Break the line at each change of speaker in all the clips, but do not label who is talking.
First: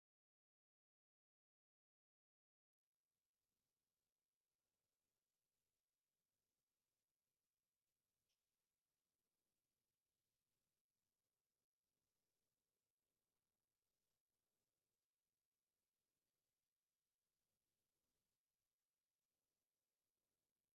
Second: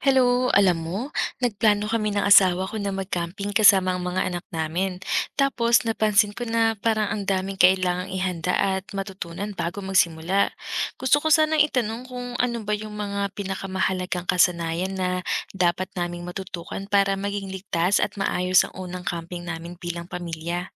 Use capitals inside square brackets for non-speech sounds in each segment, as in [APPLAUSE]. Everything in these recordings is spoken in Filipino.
Hello, alam mo, nagplano kami ng asawa ko na mag-camping kasama ang mga anak namin. Tapos napansin ko na parang ang daming kailangang ihanda at matutunan bago magsimula. Gusto ko sanang itanong kung ano ba yung mga pinakamahalagang kasanayan na dapat naming matutukan para maging ligtas at maayos ang unang camping namin bilang pamilya.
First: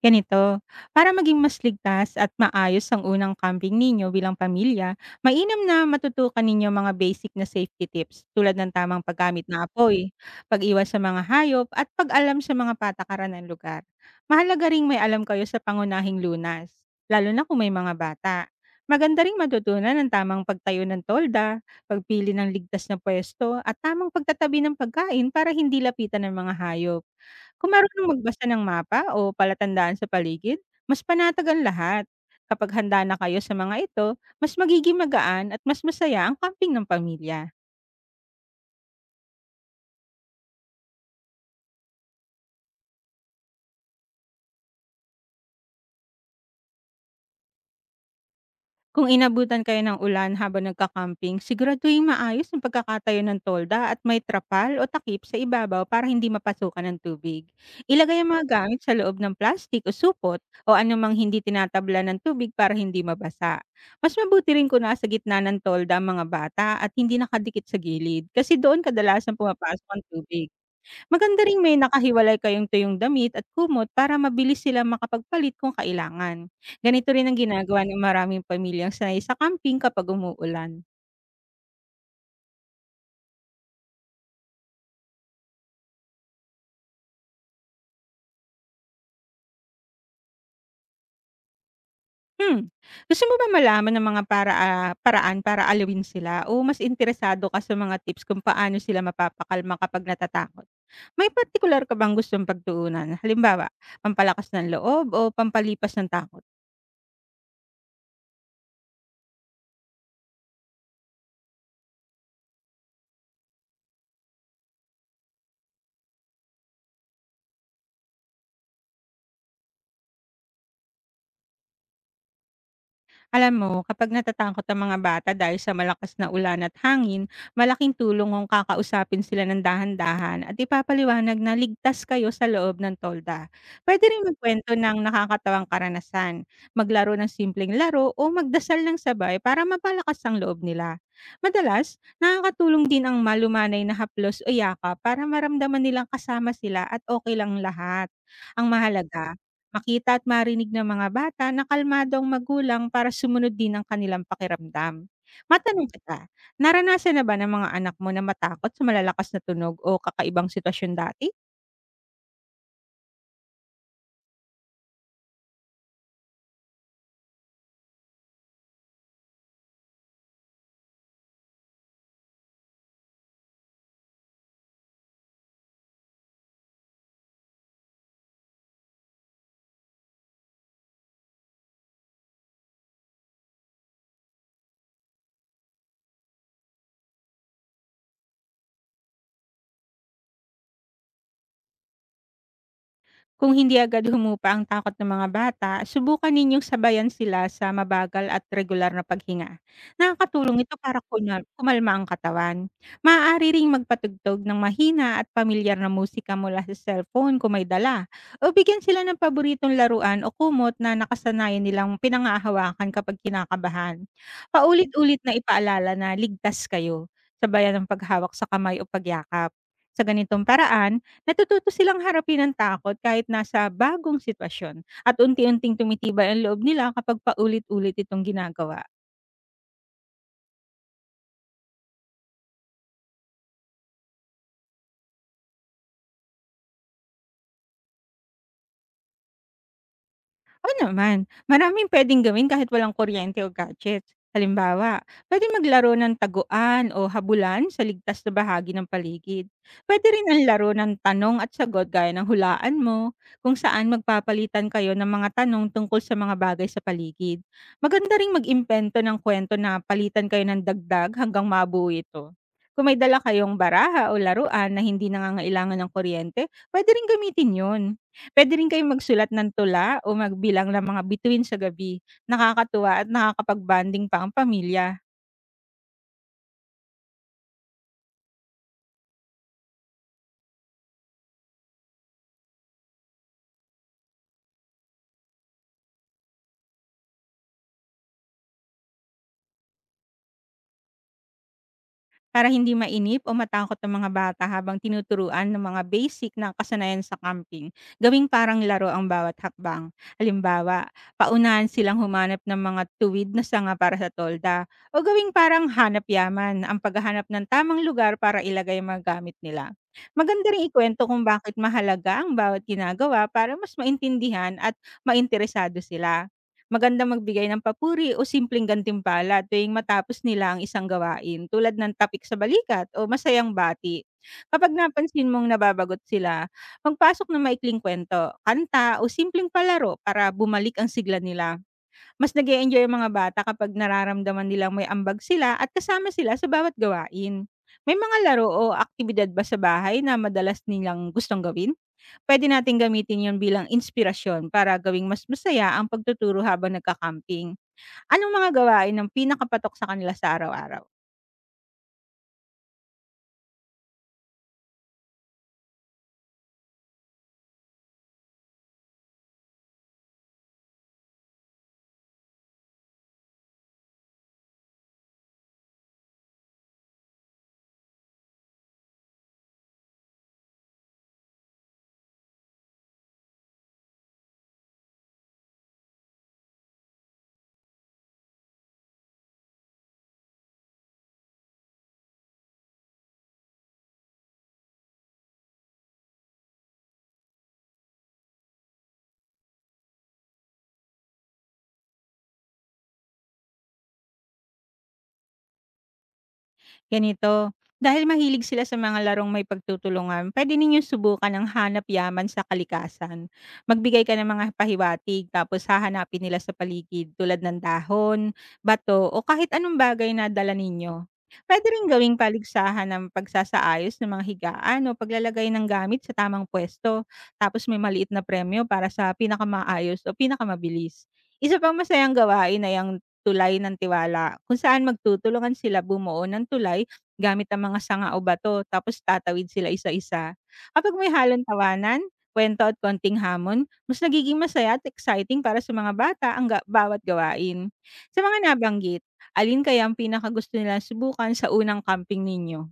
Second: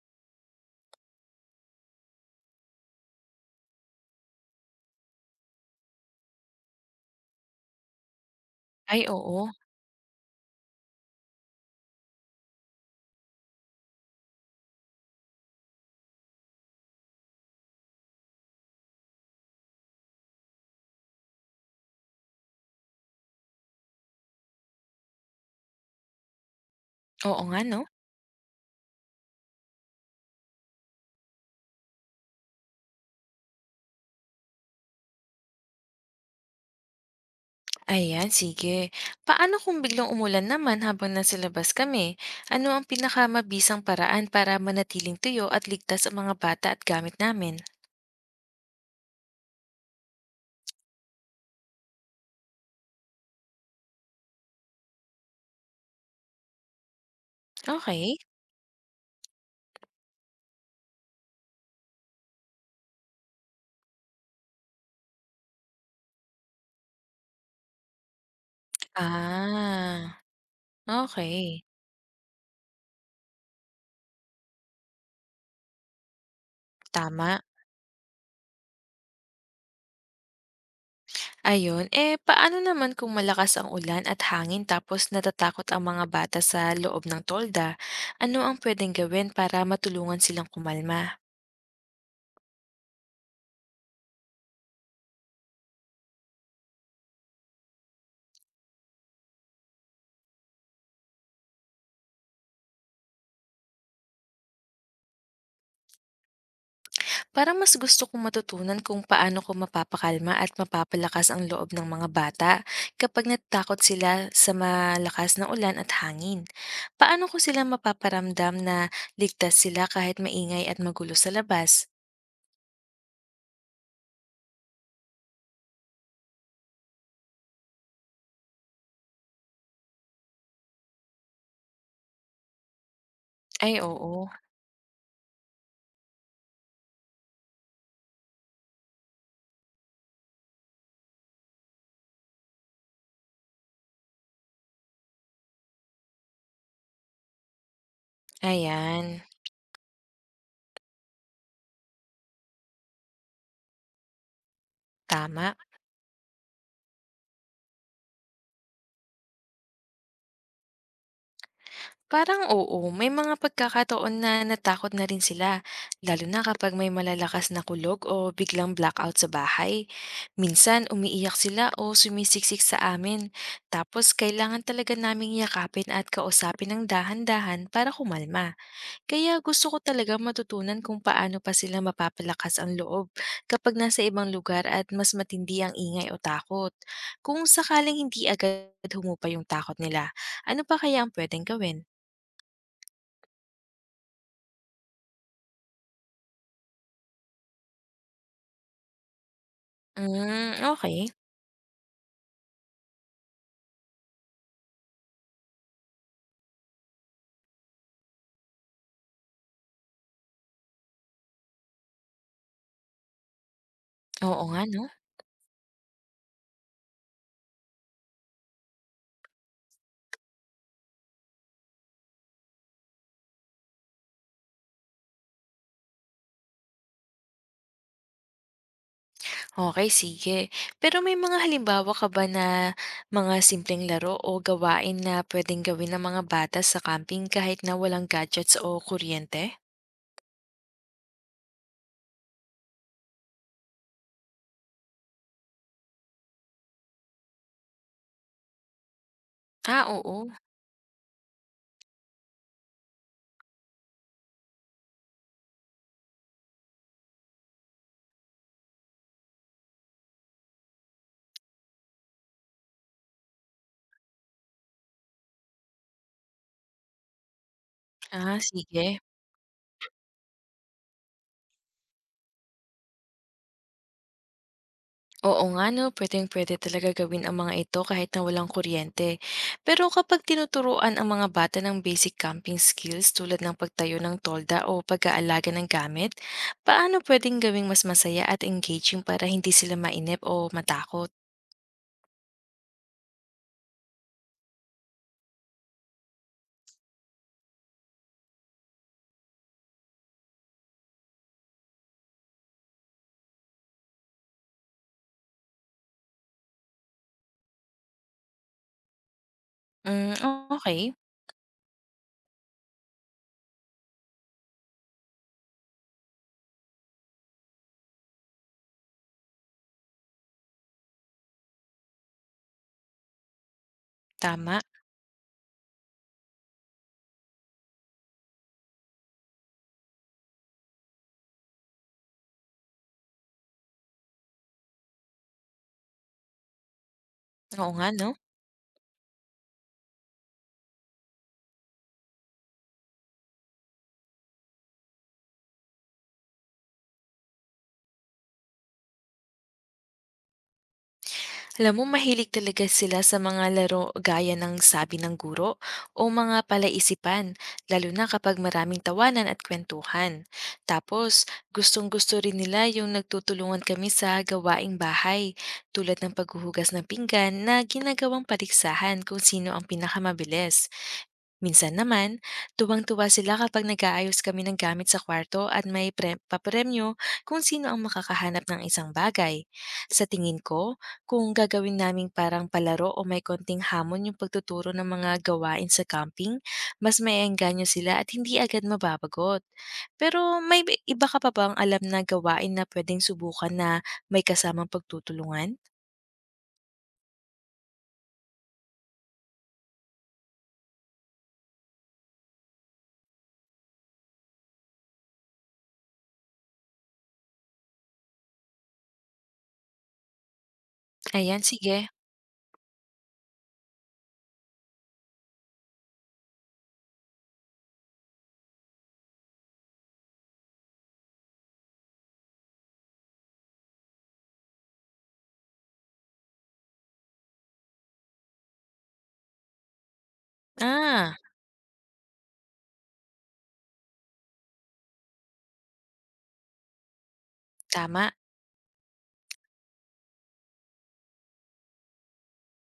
Ganito, para maging mas ligtas at maayos ang unang camping ninyo bilang pamilya, mainam na matutukan ninyo mga basic na safety tips tulad ng tamang
Ay,
paggamit
oo.
ng apoy, pag-iwas sa mga hayop at pag-alam sa mga patakaran ng lugar. Mahalaga ring may alam kayo sa pangunahing lunas, lalo na kung may mga bata. Maganda ring matutunan ang tamang pagtayo ng tolda, pagpili ng ligtas na pwesto at tamang pagtatabi ng pagkain para hindi lapitan ng mga hayop.
Oo nga,
Kung
no?
marunong magbasa ng mapa o palatandaan sa paligid, mas panatag ang lahat. Kapag handa na kayo sa mga ito, mas magiging magaan at mas masaya ang camping ng pamilya.
Ayan, sige. Paano kung biglang umulan naman habang nasa labas kami? Ano ang pinakamabisang paraan para manatiling tuyo at ligtas ang mga bata at gamit namin?
Kung inabutan kayo ng ulan habang nagka-camping, siguraduhing maayos ang pagkakatayo ng tolda at may trapal o takip sa ibabaw para hindi mapasukan ng tubig.
Okay.
Ilagay ang mga gamit sa loob ng plastic o supot o anumang hindi tinatabla ng tubig para hindi mabasa. Mas mabuti rin kung nasa gitna ng tolda ang mga bata at hindi nakadikit sa gilid kasi doon kadalasang pumapasok ang
Ah,
tubig. Maganda
okay.
ring may nakahiwalay kayong tuyong damit at kumot para mabilis sila makapagpalit kung kailangan. Ganito rin ang
Tama.
ginagawa ng maraming pamilyang sanay sa camping kapag umuulan.
Ayun, eh paano naman kung malakas ang ulan at hangin tapos natatakot ang mga bata sa loob ng tolda? Ano ang pwedeng gawin para matulungan silang kumalma?
Hmm, Gusto mo ba malaman ng mga paraan para alawin sila o mas interesado ka sa mga tips kung paano sila mapapakalma kapag natatakot? May particular ka bang gustong pagtuunan? Halimbawa, pampalakas ng loob o pampalipas ng takot?
Parang mas gusto kong matutunan kung paano ko mapapakalma at mapapalakas ang loob ng mga bata kapag natatakot sila sa malakas na ulan at hangin. Paano ko sila mapaparamdam na ligtas sila kahit maingay at magulo sa labas?
Alam mo, kapag natatakot ang mga bata dahil sa malakas na ulan at hangin, malaking tulong kung kakausapin sila ng dahan-dahan at ipapaliwanag na ligtas kayo sa loob ng tolda.
Ay
Pwede rin
oo,
magkwento ng nakakatawang karanasan, maglaro ng simpleng laro o magdasal ng sabay para mapalakas ang loob nila. Madalas, nakakatulong din ang malumanay na haplos o yaka para maramdaman nilang kasama sila at okay lang lahat. Ang
ayan,
mahalaga, makita at marinig ng mga bata na kalmado ang magulang para sumunod din ang kanilang pakiramdam.
tama.
Matanong kita, naranasan na ba ng mga anak mo na matakot sa malalakas na tunog o kakaibang sitwasyon dati?
Parang oo, may mga pagkakataon na natakot na rin sila, lalo na kapag may malalakas na kulog o biglang blackout sa bahay. Minsan umiiyak sila o sumisiksik sa amin, tapos kailangan talaga naming yakapin at kausapin ng dahan-dahan para kumalma. Kaya gusto ko talaga matutunan kung paano pa sila mapapalakas ang loob kapag nasa ibang lugar at mas matindi ang ingay o takot. Kung sakaling hindi agad humupa yung takot nila, ano pa kaya ang pwedeng gawin?
Kung hindi agad humupa ang takot ng mga bata, subukan ninyong sabayan sila sa mabagal at regular na paghinga.
Hmm,
Nakakatulong ito para
okay.
kumalma ang katawan. Maaari ring magpatugtog ng mahina at pamilyar na musika mula sa cellphone kung may dala, o bigyan sila ng paboritong laruan o kumot na nakasanayan nilang pinangahawakan kapag kinakabahan.
Oo nga 'no.
Paulit-ulit na ipaalala na ligtas kayo, sabayan ng paghawak sa kamay o pagyakap. Sa ganitong paraan, natututo silang harapin ang takot kahit nasa bagong sitwasyon at unti-unting tumitibay ang loob nila kapag paulit-ulit itong ginagawa.
Okay, sige. Pero may mga halimbawa ka ba na mga simpleng laro o gawain na pwedeng gawin ng mga bata sa camping kahit na walang gadgets o kuryente?
Oo naman, maraming puwedeng gawin kahit walang kuryente o gadgets. Halimbawa, puwedeng maglaro ng taguan o habulan sa ligtas na bahagi ng paligid.
Ah,
Puwede rin
oo.
ang laro ng tanong at sagot gaya ng hulaan mo, kung saan magpapalitan kayo ng mga tanong tungkol sa mga bagay sa paligid. Maganda ring mag-impento ng kwento na palitan kayo ng dagdag hanggang mabuo ito. Kung may dala kayong baraha o laruan na hindi nangangailangan ng kuryente, puwede ring gamitin 'yon.
Ah,
Puwede rin kayong
sige.
magsulat ng tula o magbilang ng mga bituin sa gabi. Nakakatuwa at nakakapag-bonding pa ang pamilya.
Oo nga no, pwedeng-pwede talaga gawin ang mga ito kahit na walang kuryente. Pero kapag tinuturuan ang mga bata ng basic camping skills tulad ng pagtayo ng tolda o pag-aalaga ng gamit, paano pwedeng gawing mas masaya at engaging para hindi sila mainip o matakot?
Para hindi mainip o matakot ang mga bata habang tinuturuan ng mga basic na kasanayan sa camping, gawing parang laro ang bawat hakbang. Halimbawa, paunahan silang humanap ng mga tuwid na sanga para sa tolda o gawing parang hanap yaman ang paghahanap ng tamang lugar para ilagay ang mga gamit nila.
Mm,
Maganda rin
okay,
ikwento kung bakit mahalaga ang bawat ginagawa para mas maintindihan at mainteresado sila. Magandang magbigay ng papuri o simpleng gantimpala tuwing matapos nila ang isang gawain, tulad ng tapik sa balikat o masayang bati.
tama.
Kapag napansin mong nababagot sila, magpasok ng maikling kwento, kanta o simpleng palaro para bumalik ang sigla nila. Mas nag enjoy ang mga bata kapag nararamdaman nilang may ambag sila at kasama sila sa bawat gawain.
Oo nga
May
no.
mga laro o aktibidad ba sa bahay na madalas nilang gustong gawin? Puwede nating gamitin 'yon bilang inspirasyon para gawing mas masaya ang pagtuturo habang nagka-camping. Anong mga gawain ang pinakapatok sa kanila sa araw-araw?
Alam mo, mahilig talaga sila sa mga laro gaya ng sabi ng guro o mga palaisipan, lalo na kapag maraming tawanan at kwentuhan. Tapos, gustong-gusto rin nila yung nagtutulungan kami sa gawaing bahay, tulad ng paghuhugas ng pinggan na ginagawang paligsahan kung sino ang pinakamabilis. Minsan naman, tuwang-tuwa sila kapag nag-aayos kami ng gamit sa kwarto at may papremyo kung sino ang makakahanap ng isang bagay. Sa tingin ko, kung gagawin naming parang palaro o may konting hamon yung pagtuturo ng mga gawain sa camping, mas maiengganyo sila at hindi agad mababagot. Pero may iba ka pa bang alam na gawain na pwedeng subukan na may kasamang pagtutulungan?
Ganito, dahil mahilig sila sa mga larong may pagtutulungan, pwede ninyong subukan ang hanap yaman sa kalikasan. Magbigay ka ng mga pahiwatig, tapos hahanapin nila sa paligid tulad ng dahon, bato o kahit anong bagay na dala ninyo.
Ayan,
Pwede rin
sige.
gawing paligsahan ng pagsasaayos ng mga higaan o paglalagay ng gamit sa tamang pwesto. Tapos may maliit na premyo para sa pinakamaayos o pinakamabilis. Isa pang masayang gawain ay ang tulay ng tiwala, kung saan magtutulungan sila bumuo ng tulay gamit ang mga sanga o bato, tapos tatawid sila isa-isa. Kapag may
Ah,
halong tawanan, kwento at konting hamon, mas nagiging masaya at exciting para sa mga bata ang bawat gawain.
tama.
Sa mga nabanggit, alin kaya ang pinakagusto nila subukan sa unang camping ninyo?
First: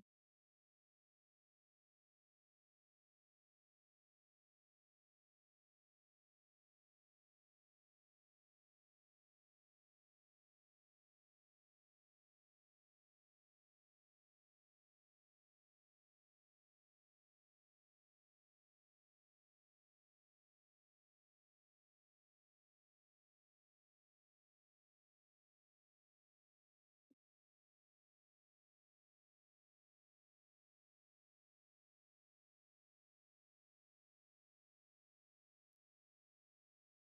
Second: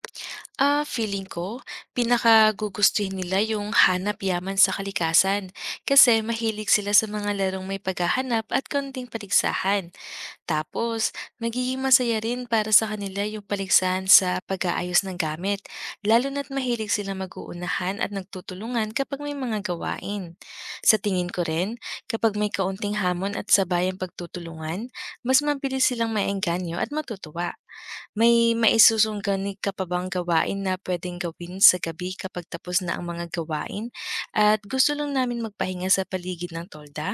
Ah, feeling ko, pinakagugustuhin nila yung hanap yaman sa kalikasan kasi mahilig sila sa mga larong may paghahanap at konting paligsahan. Tapos, magiging masaya rin para sa kanila yung paligsahan sa pag-aayos ng gamit, lalo na't mahilig sila mag-uunahan at nagtutulungan kapag may mga gawain. Sa tingin ko rin, kapag may kaunting hamon at sabayang pagtutulungan, mas mabilis silang maengganyo at matutuwa. May maisusungganig ka pa bang gawain na pwedeng gawin sa gabi kapag tapos na ang mga gawain? At gusto lang namin magpahinga sa paligid ng tolda.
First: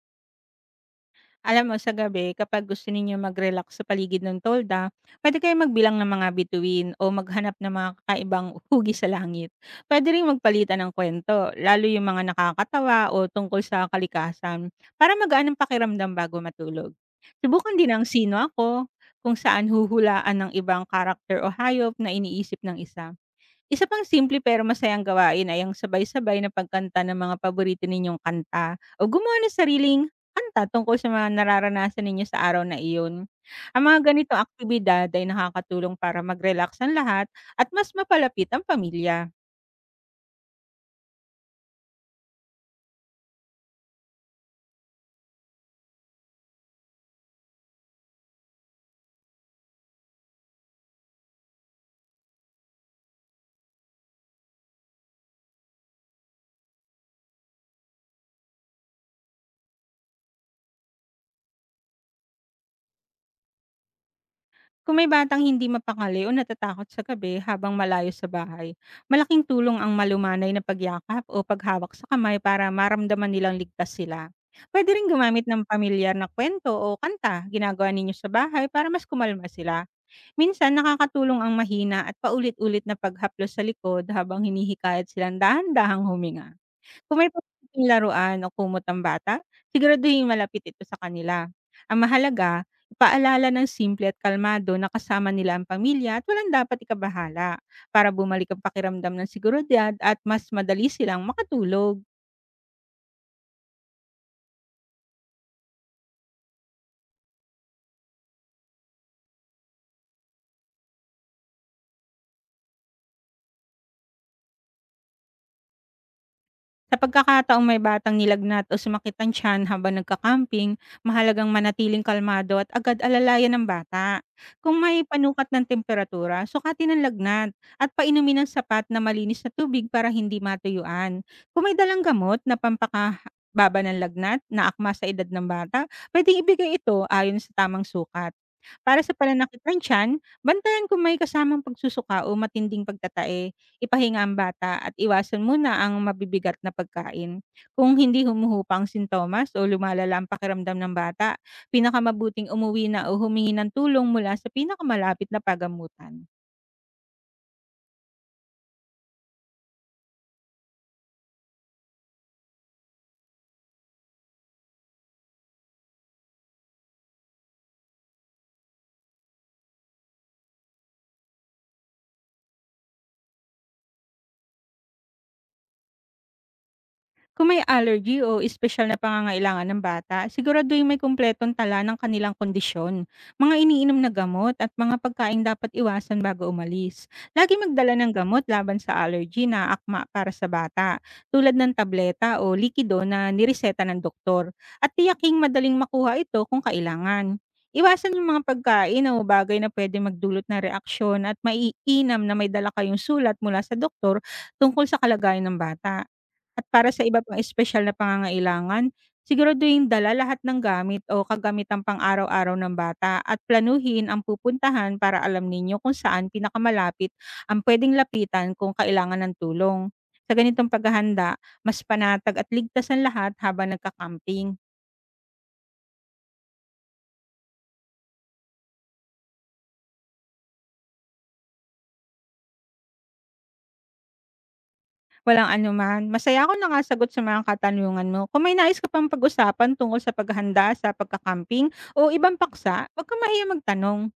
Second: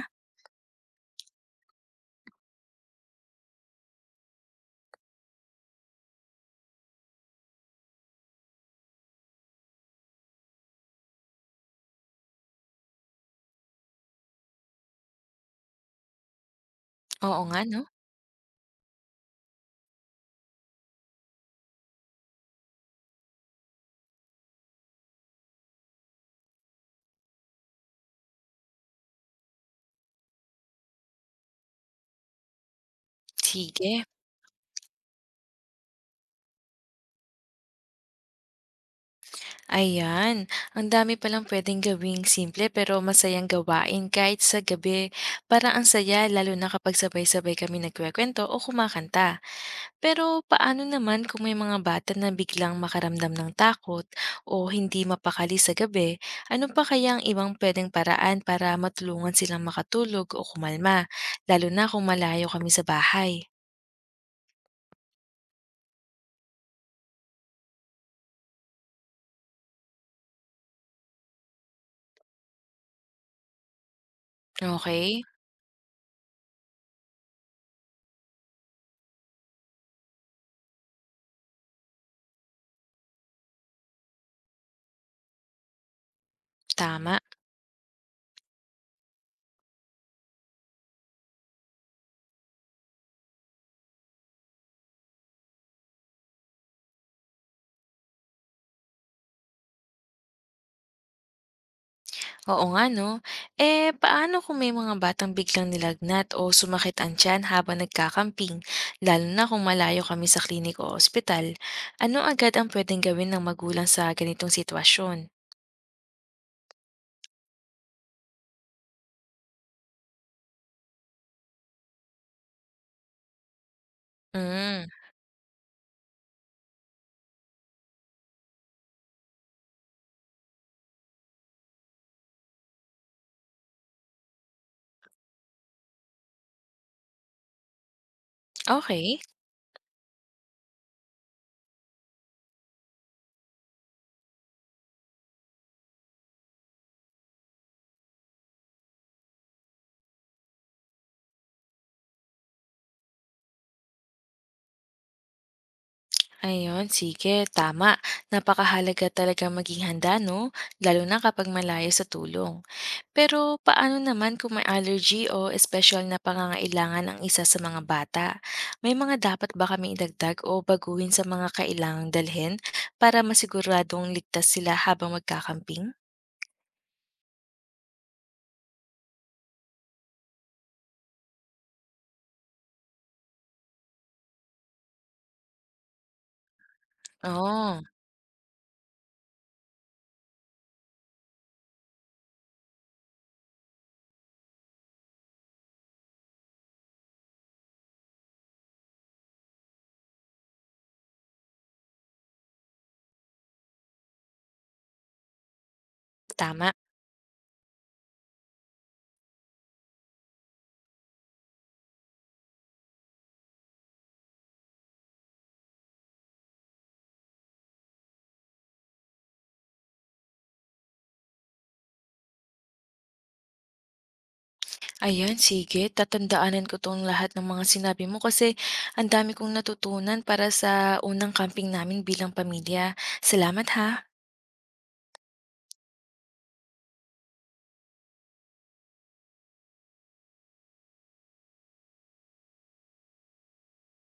Alam mo, sa gabi kapag gusto ninyo mag-relax sa paligid ng tolda, pwede kayo magbilang ng mga bituin o maghanap ng mga kakaibang [LAUGHS] hugis sa langit. Pwede ring magpalitan ng kwento, lalo yung mga nakakatawa o tungkol sa kalikasan, para magaan ang pakiramdam bago matulog.
Oo nga
Subukan
'no?
din ang "Sino Ako?", kung saan huhulaan ng ibang karakter o hayop na iniisip ng isa. Isa pang simple pero masayang gawain ay ang sabay-sabay na pagkanta ng mga paborito ninyong kanta o gumawa ng sariling kanta tungkol sa mga nararanasan ninyo sa araw na iyon. Ang mga
Sige,
ganitong aktibidad ay nakakatulong para mag-relax ang lahat at mas mapalapit ang pamilya.
ayan. Ang dami palang pwedeng gawing simple pero masayang gawain kahit sa gabi. Parang ang saya lalo na kapag sabay-sabay kami nagkukuwento o kumakanta. Pero paano naman kung may mga bata na biglang makaramdam ng takot o hindi mapakali sa gabi? Ano pa kaya ang ibang pwedeng paraan para matulungan silang makatulog o kumalma, lalo na kung malayo kami sa bahay?
Kung may batang hindi mapakali o natatakot sa gabi habang malayo sa bahay, malaking tulong ang malumanay na pagyakap o paghawak sa kamay para maramdaman nilang ligtas sila. Pwede rin
Okay,
gumamit ng pamilyar na kwento o kanta ginagawa ninyo sa bahay para mas kumalma sila. Minsan nakakatulong ang mahina at paulit-ulit na paghaplos sa likod habang hinihikayat silang dahan-dahang huminga.
tama.
Kung may paboritong laruan o kumot ang bata, siguraduhing malapit ito sa kanila. Ang mahalaga, ipaalala ng simple at kalmado na kasama nila ang pamilya at walang dapat ikabahala para bumalik ang pakiramdam ng seguridad at mas madali silang makatulog.
Oo nga no. Eh, paano kung may mga batang biglang nilagnat o sumakit ang tiyan habang nagkakamping, lalo na kung malayo kami sa klinik o ospital? Ano agad ang pwedeng gawin ng magulang sa ganitong sitwasyon?
Sa pagkakataong may batang nilagnat o sumakit ang tiyan habang nagka-camping, mahalagang manatiling kalmado at agad alalayan ng bata. Kung
Mm,
may panukat ng temperatura, sukatin ang lagnat at painumin ng sapat na malinis na tubig para hindi matuyuan. Kung may dalang gamot na pampakababa ng lagnat na akma sa edad ng bata, pwedeng ibigay ito ayon sa tamang sukat. Para sa
okay.
pananakit ng tiyan, bantayan kung may kasamang pagsusuka o matinding pagtatae, ipahinga ang bata at iwasan muna ang mabibigat na pagkain. Kung hindi humuhupa ang sintomas o lumalala ang pakiramdam ng bata, pinakamabuting umuwi na o humingi ng tulong mula sa pinakamalapit na pagamutan.
Ayun, sige, tama. Napakahalaga talaga maging handa, no? Lalo na kapag malayo sa tulong. Pero paano naman kung may allergy o espesyal na pangangailangan ang isa sa mga bata? May mga dapat ba kami idagdag o baguhin sa mga kailangang dalhin para masiguradong ligtas sila habang magkakamping?
Kung may allergy o espesyal na pangangailangan ng bata, siguraduhin may kumpletong tala ng kanilang kondisyon, mga iniinom na gamot at mga pagkain dapat iwasan bago umalis. Lagi
Oo,
magdala ng gamot laban sa allergy na akma para sa bata, tulad ng tableta o likido na nireseta ng doktor, at tiyaking madaling makuha ito kung kailangan. Iwasan yung mga pagkain o bagay na pwede magdulot ng reaksyon, at maiinam na may dala kayong sulat mula sa doktor tungkol sa kalagayan ng bata. At
tama.
para sa iba pang espesyal na pangangailangan, siguraduhing dala lahat ng gamit o kagamitang pang-araw-araw ng bata at planuhin ang pupuntahan para alam ninyo kung saan pinakamalapit ang pwedeng lapitan kung kailangan ng tulong. Sa ganitong paghahanda, mas panatag at ligtas ang lahat habang nagka-camping.
Ayan, sige. Tatandaanan ko 'tong lahat ng mga sinabi mo kasi ang dami kong natutunan para sa unang camping namin bilang pamilya. Salamat ha.
Walang anuman, masaya ako nakasagot sa mga katanungan mo. Kung may nais ka pang pag-usapan tungkol sa paghahanda sa pagka-camping o ibang paksa, huwag kang mahiyang magtanong.